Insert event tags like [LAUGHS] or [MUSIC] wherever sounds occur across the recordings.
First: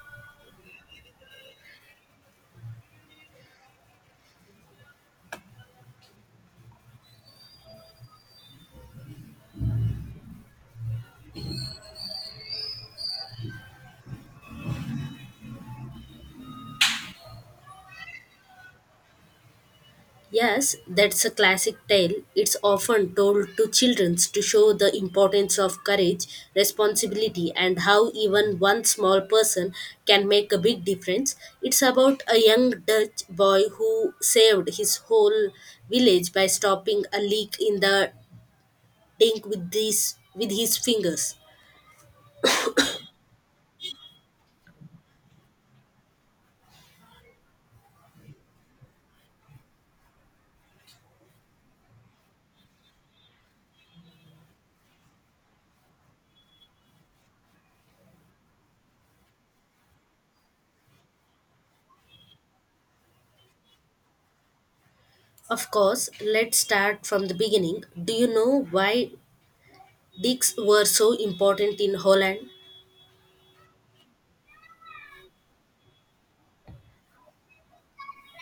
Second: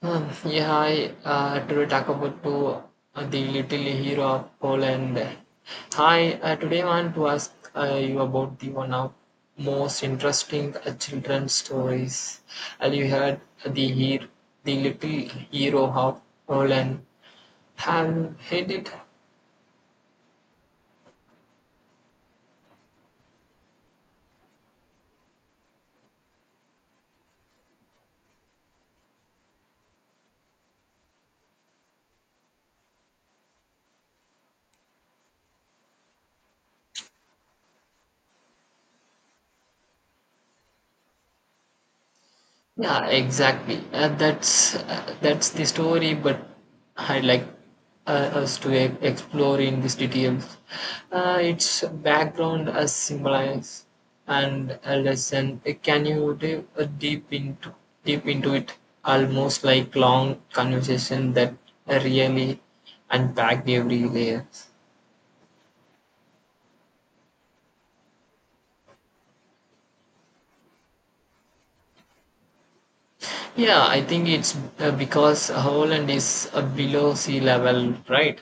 Yeah, I to talk about to the little hero of Poland. Hi, today I want to ask you about the one of most interesting children's stories. And you heard the hero, the little hero of Poland. Have you heard it? Yes, that's a classic tale. It's often told to children to show the importance of courage, responsibility, and how even one small person can make a big difference. It's about a young Dutch boy who saved his whole village by stopping a leak in the tank with his fingers. Yeah, exactly. That's the story, but I like us to explore in these details. Its background as symbolize and a lesson. Can you dive deep into it? Almost like long conversation that really unpacked every layer. Of course, let's start from the beginning. Do you know why dicks were so important in Holland? Yeah, I think it's because Holland is below sea level, right?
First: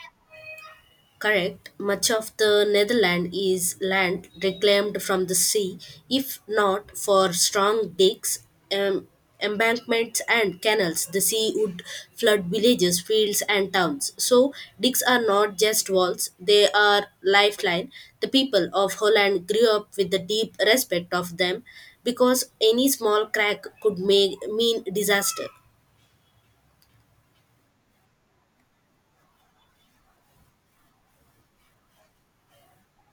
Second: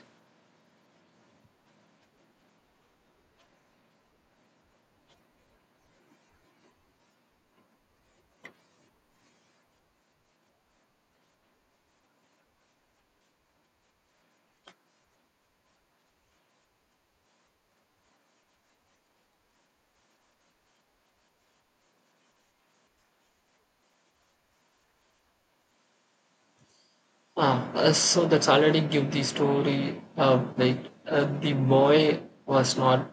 Correct. Much of the Netherlands is land reclaimed from the sea, if not for strong dikes, um, embankments, and canals. The sea would flood villages, fields, and towns. So, dikes are not just walls; they are lifeline. The people of Holland grew up with the deep respect of them, because any small crack could make, mean disaster. So that's already give the story like the boy was not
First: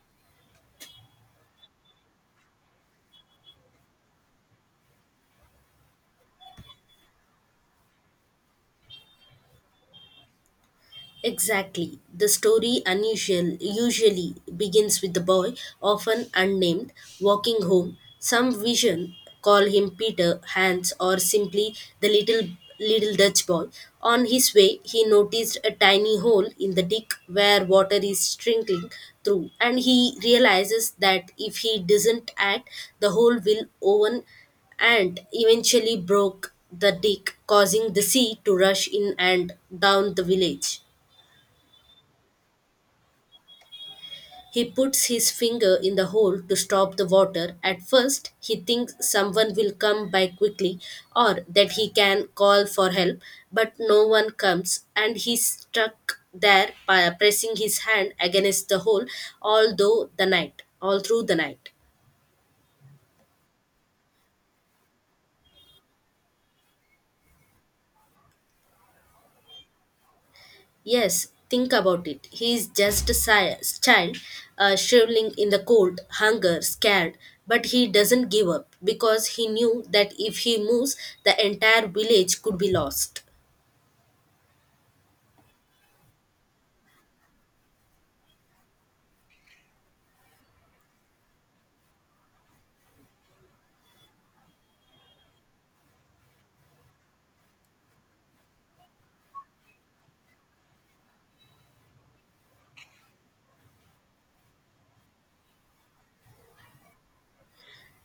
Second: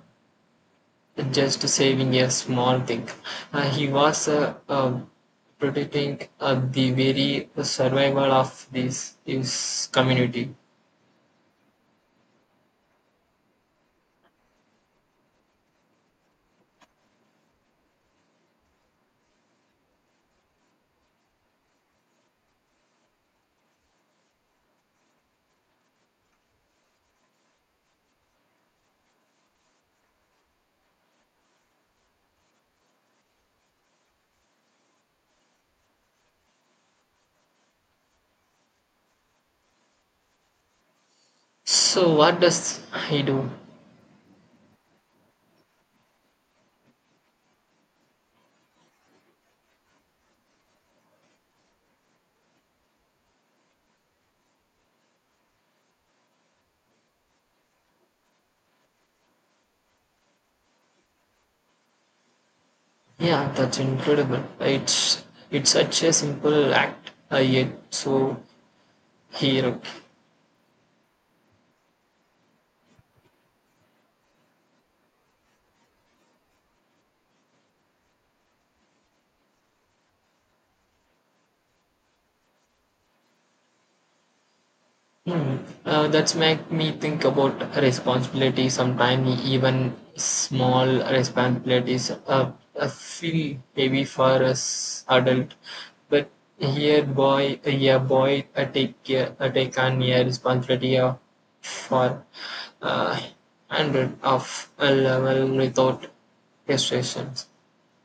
just saving a small thing. He was Protecting the very survival of this his community. Exactly. The story unusual usually begins with the boy, often unnamed, walking home. Some vision call him Peter, Hans, or simply the little Dutch boy. On his way, he noticed a tiny hole in the dick where water is trickling through, and he realizes that if he doesn't act, the hole will open and eventually broke the dick, causing the sea to rush in and down the village. So what does he do? He puts his finger in the hole to stop the water. At first, he thinks someone will come by quickly or that he can call for help, but no one comes and he's stuck there by pressing his hand against the hole all through the night, all through the night. Yeah, that's incredible. It's such a simple act yet so heroic. Yes, think about it. He is just a si- child, shriveling in the cold, hunger, scared, but he doesn't give up because he knew that if he moves, the entire village could be lost. Hmm. That's make me think about responsibility. Sometimes even small responsibilities feel heavy for us adult, but here boy, yeah boy, take on your responsibility for uh, hundred of a level without restrictions.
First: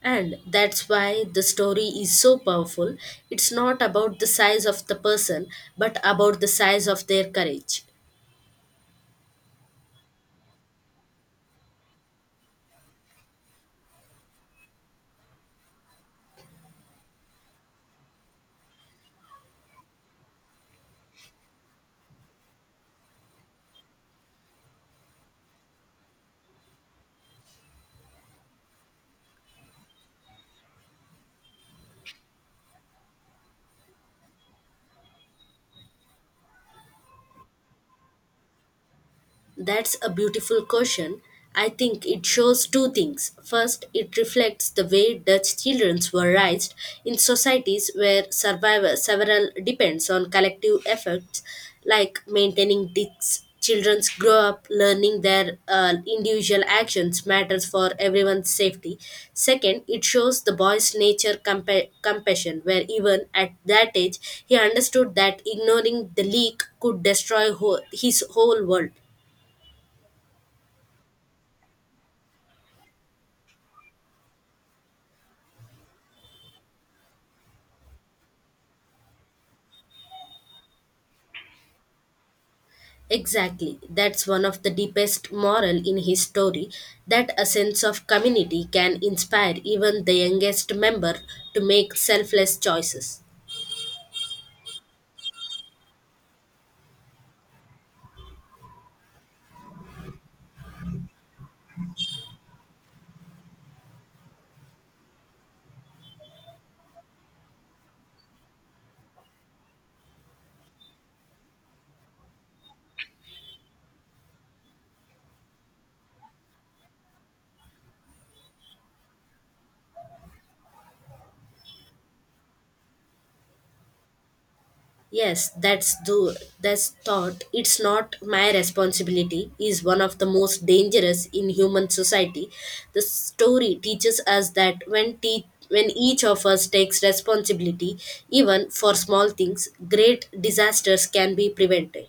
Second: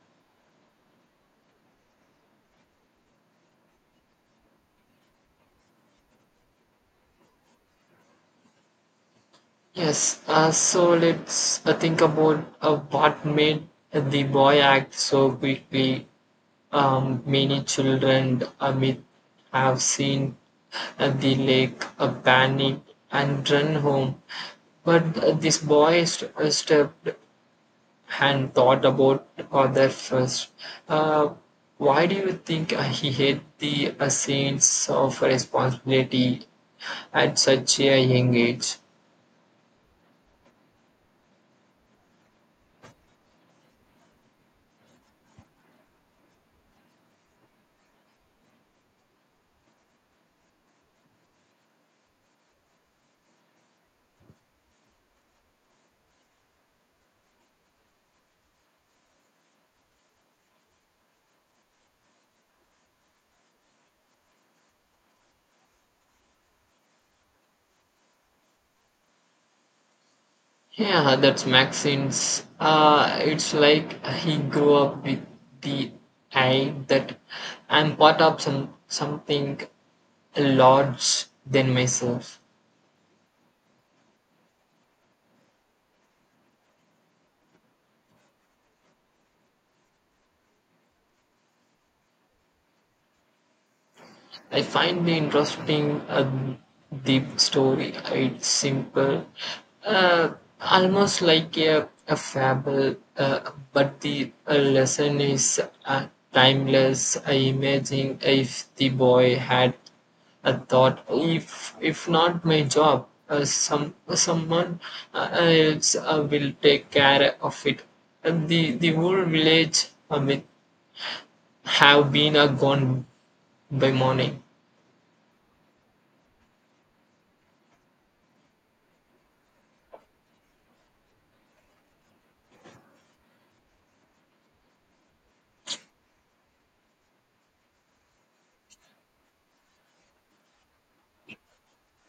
And that's why the story is so powerful. It's not about the size of the person, but about the size of their courage. Yes, so let's think about what made the boy act so quickly. Many children amid have seen the lake, panic and run home, but this boy stepped and thought about other first. Uh, why do you think he had the sense of responsibility at such a young age? That's a beautiful question. I think it shows two things. First, it reflects the way Dutch children were raised in societies where survival several depends on collective efforts, like maintaining Dutch children grow up learning their individual actions matters for everyone's safety. Second, it shows the boy's nature compassion, where even at that age he understood that ignoring the leak could destroy whole, his whole world. Yeah, that's Maxine's. It's like he grew up with the idea that I'm part of something large than myself. Exactly. That's one of the deepest moral in his story that a sense of community can inspire even the youngest member to make selfless choices. I find the interesting deep story. It's simple, uh, almost like a fable, but the lesson is timeless. I imagine if the boy had a thought, if not my job, someone else will take care of it. And the whole village will have been gone by morning. Yes, that's thought. It's not my responsibility is one of the most dangerous in human society. The story teaches us that when each of us takes responsibility, even for small things, great disasters can be prevented.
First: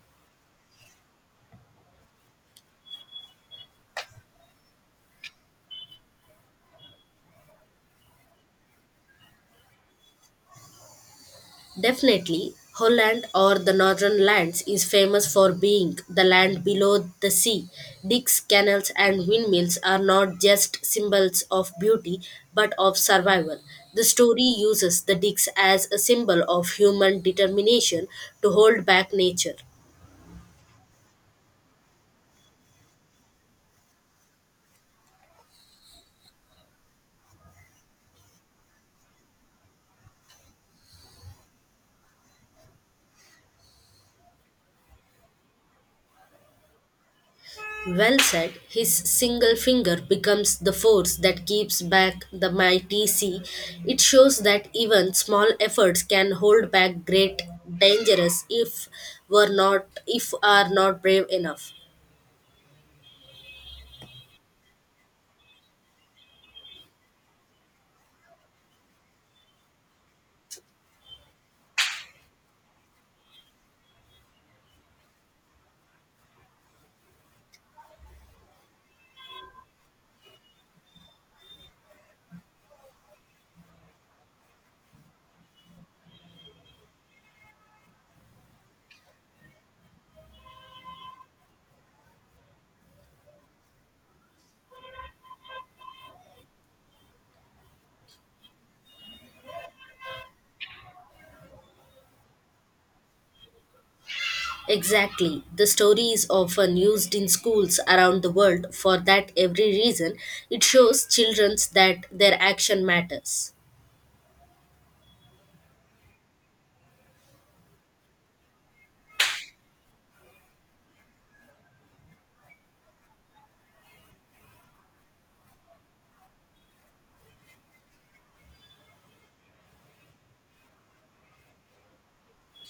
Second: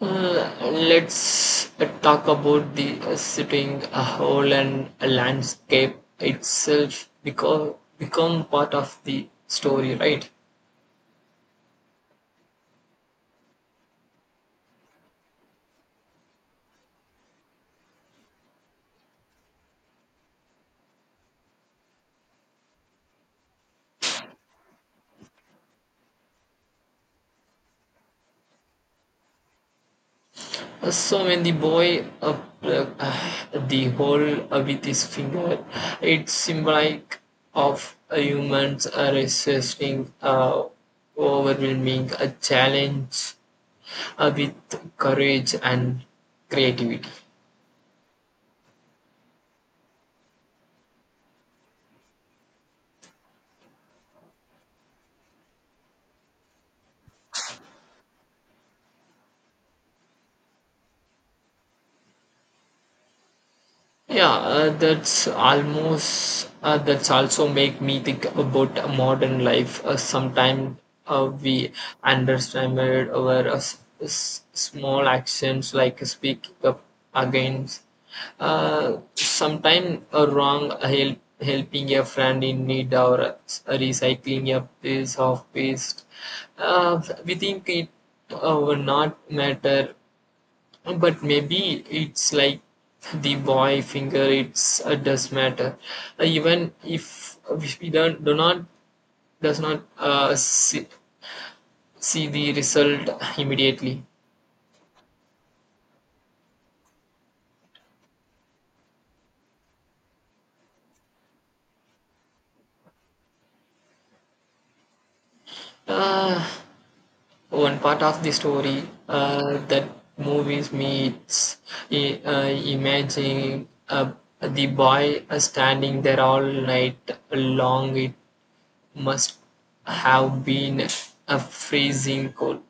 Let's talk about the sitting a whole and a landscape itself because become part of the story, right? Definitely, Holland or the Northern Lands is famous for being the land below the sea. Dicks, canals, and windmills are not just symbols of beauty but of survival. The story uses the dicks as a symbol of human determination to hold back nature. So when the boy pl- uh, the hole with his finger, it's symbolic of a human's resisting overwhelming a challenge with courage and creativity. Well said, his single finger becomes the force that keeps back the mighty sea. It shows that even small efforts can hold back great dangerous if were not if are not brave enough. Yeah, that's also make me think about a modern life. Sometimes we underestimate our small actions like speaking up against. Sometimes a wrong helping a friend in need or recycling a piece of waste. We think it will not matter but maybe it's like the boy finger it's does matter. Even if we don't do not does not see the result immediately. Exactly. The story is often used in schools around the world for that every reason. It shows children that their action matters. uh, One part of the story that movies meets it's i- uh, imagining the boy standing there all night long, it must have been a freezing cold.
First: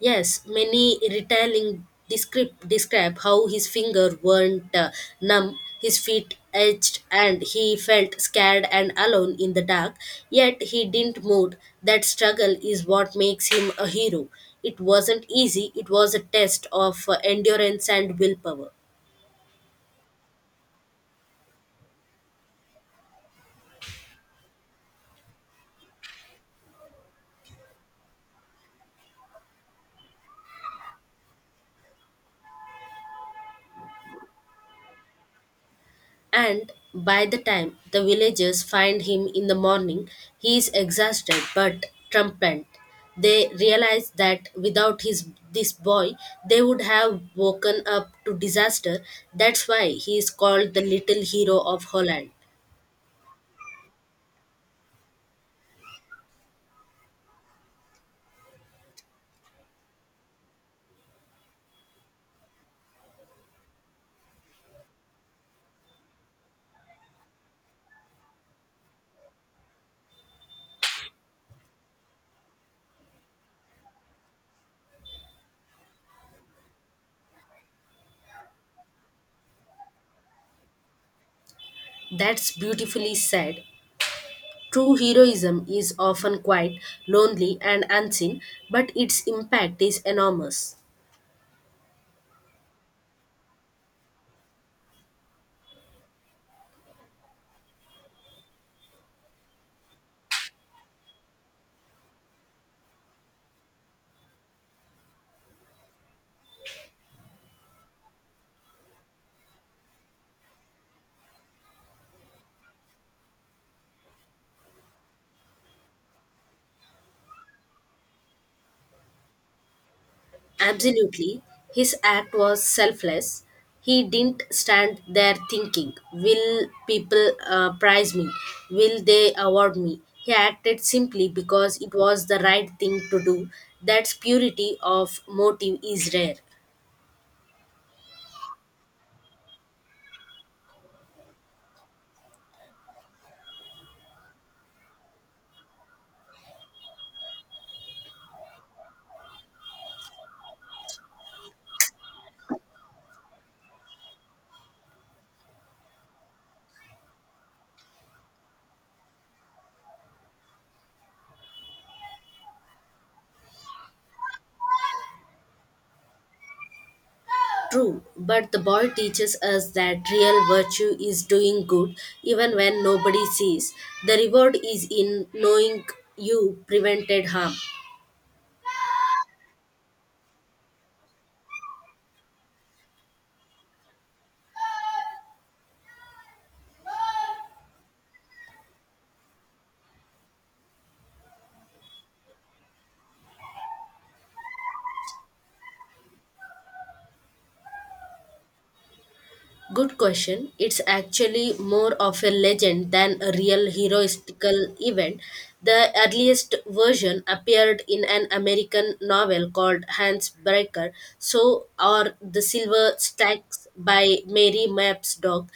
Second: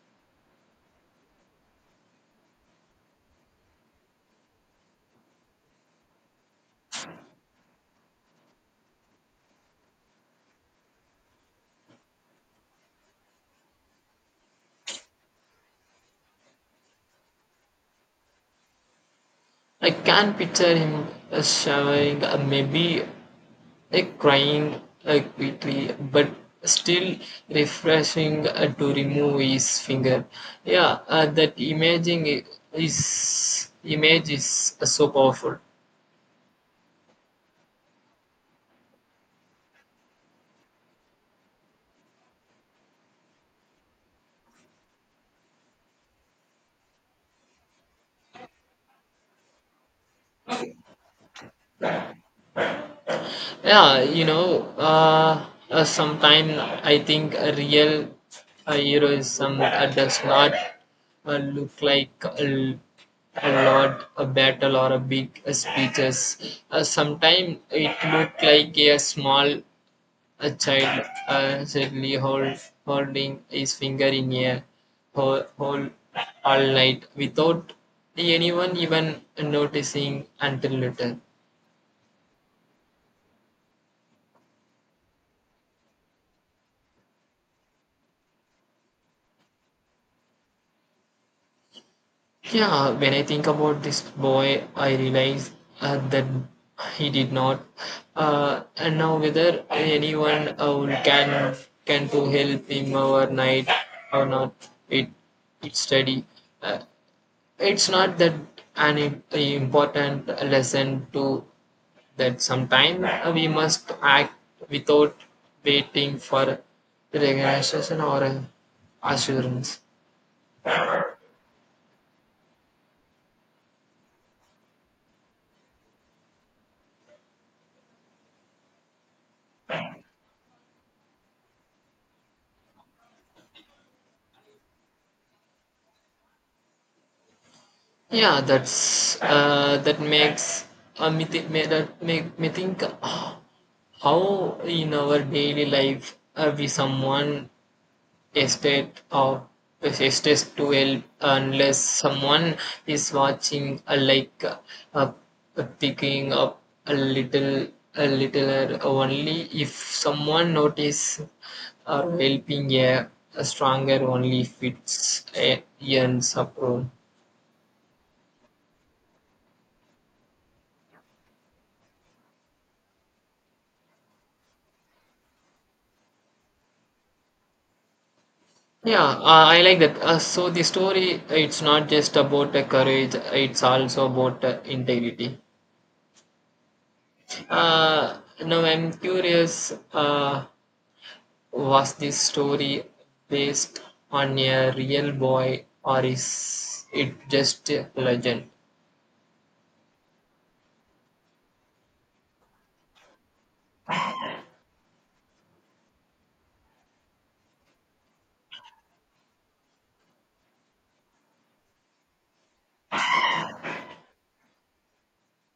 Yes, many retelling descript describe how his finger weren't numb, his feet itched, and he felt scared and alone in the dark. Yet he didn't move. That struggle is what makes him a hero. It wasn't easy. It was a test of endurance and willpower. I can picture him showering, maybe crying quickly, but still refreshing to remove his finger. Yeah, that imaging is image is so powerful. And by the time the villagers find him in the morning, he is exhausted but triumphant. They realize that without his this boy, they would have woken up to disaster. That's why he is called the little hero of Holland. Yeah, sometimes I think a real heroism does not look like a lot, a battle or a big speeches. Sometimes it looked like a small a child holding his finger in a hole all night without anyone even noticing until later. That's beautifully said. True heroism is often quite lonely and unseen, but its impact is enormous. Yeah, when I think about this boy, I realize that he did not. And now whether anyone can to help him overnight or not, it it's steady. Uh, it's not that an important lesson to that. Sometimes we must act without waiting for recognition or assurance. Absolutely. His act was selfless. He didn't stand there thinking, will people prize me? Will they award me? He acted simply because it was the right thing to do. That's purity of motive is rare. Yeah, that makes that make me think how in our daily life we someone estate of estate to help unless someone is watching like uh, picking up a little a littler only if someone notice or helping a stronger only if it's ends up room. True, but the boy teaches us that real virtue is doing good even when nobody sees. The reward is in knowing you prevented harm. Yeah, I like that. So the story, it's not just about courage; it's also about integrity. Uh, Now I'm curious. Was this story based on a real boy, or is it just a legend? Good question. It's actually more of a legend than a real heroistical event. The earliest version appeared in an American novel called Hans Breaker, so are the Silver Stacks by Mary Mapps Dog,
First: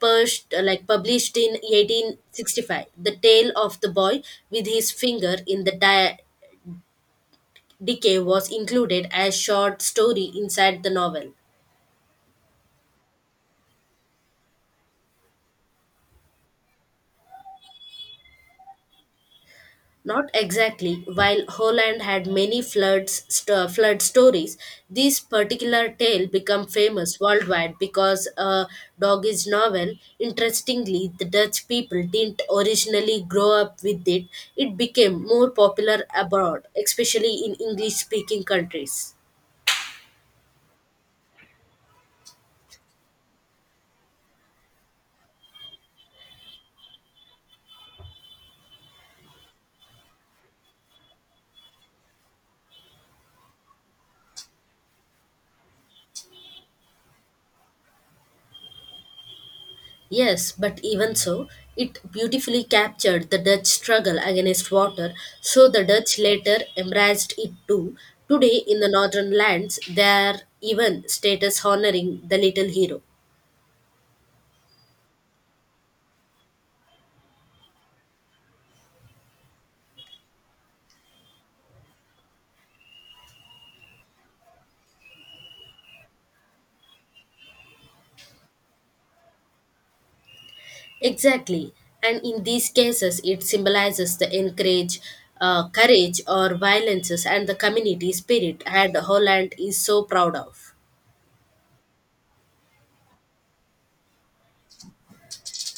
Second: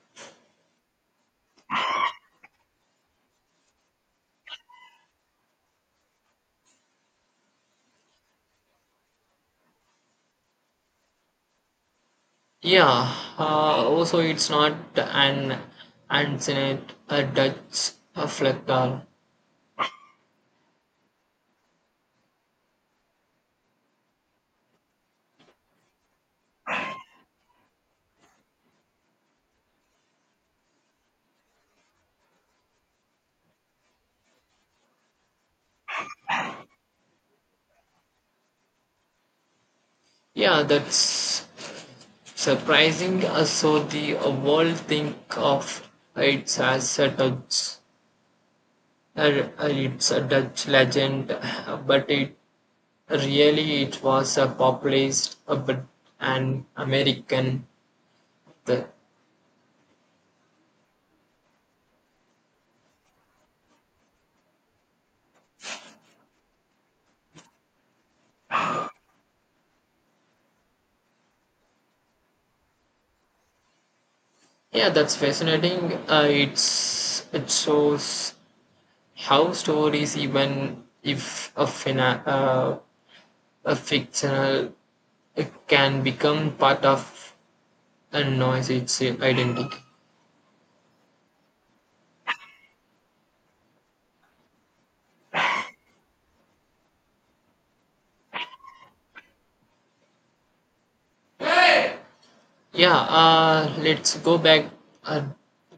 pushed, like published in 1865. The tale of the boy with his finger in the di- decay was included as short story inside the novel. Yeah. Also, it's not an ancient Dutch flag doll. Not exactly. While Holland had many floods, flood stories, this particular tale became famous worldwide because a doggish novel. Interestingly, the Dutch people didn't originally grow up with it. It became more popular abroad, especially in English-speaking countries. Yeah, that's surprising. So the world think of it as a Dutch, it's a Dutch legend, [LAUGHS] but it was a populist but an American. The, Yes, but even so, it beautifully captured the Dutch struggle against water, so the Dutch later embraced it too. Today, in the northern lands, there are even status honoring the little hero. yeah, that's fascinating. It's it shows how stories, even if a fictional, it can become part of a noise its identity. Exactly, and in these cases, it symbolizes the courage, or violences and the community spirit, and Holland is so proud of. Yeah, let's go back uh,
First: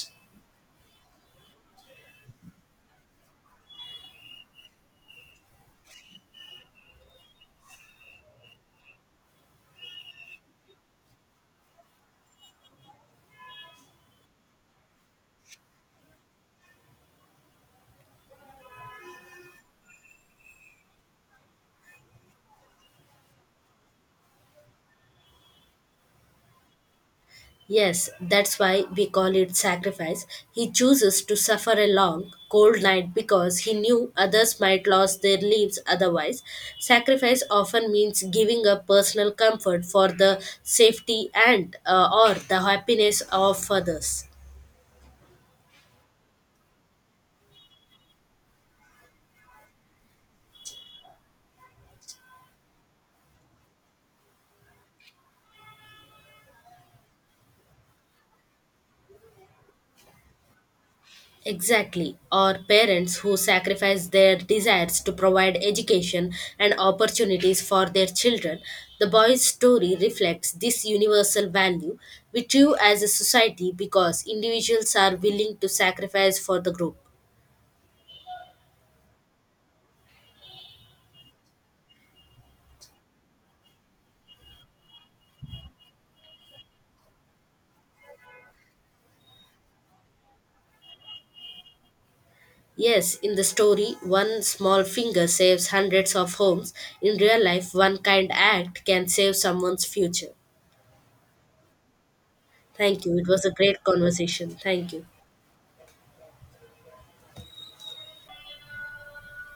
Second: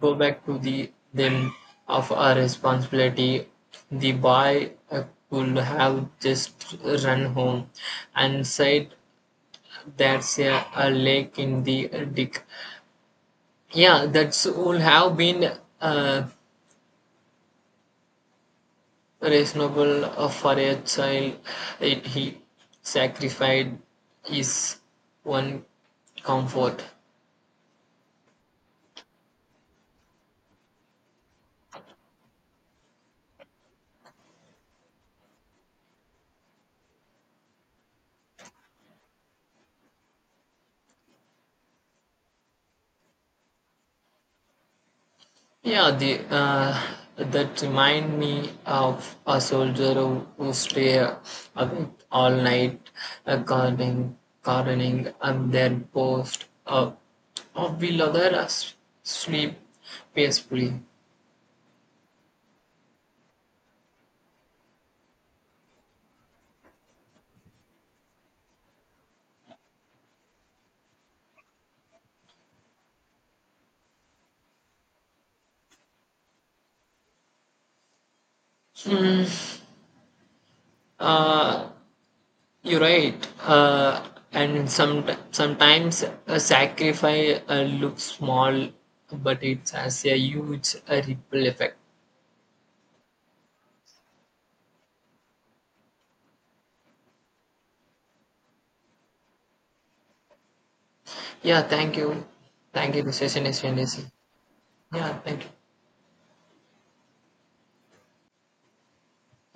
to the them of our responsibility. The boy could have just run home and said there's a lake in the dick. Yeah, that's would have been uh, reasonable for a child. It, he sacrificed his one comfort. Yes, that's why we call it sacrifice. He chooses to suffer a long, cold night because he knew others might lose their lives otherwise. Sacrifice often means giving up personal comfort for the safety and or the happiness of others. Yeah, the that remind me of a soldier who stay awake all night uh, guarding, gardening and then post of the other us sleep peacefully. Exactly, or parents who sacrifice their desires to provide education and opportunities for their children. The boy's story reflects this universal value we you as a society because individuals are willing to sacrifice for the group. Uh, you're right. And some, Sometimes a sacrifice looks small, but it has a huge ripple effect. Yes, in the story, one small finger saves hundreds of homes. In real life, one kind act can save someone's future. Yeah, thank you. Thank you. Thank The you. It was session a is great finished. conversation. Thank you. Yeah, thank you.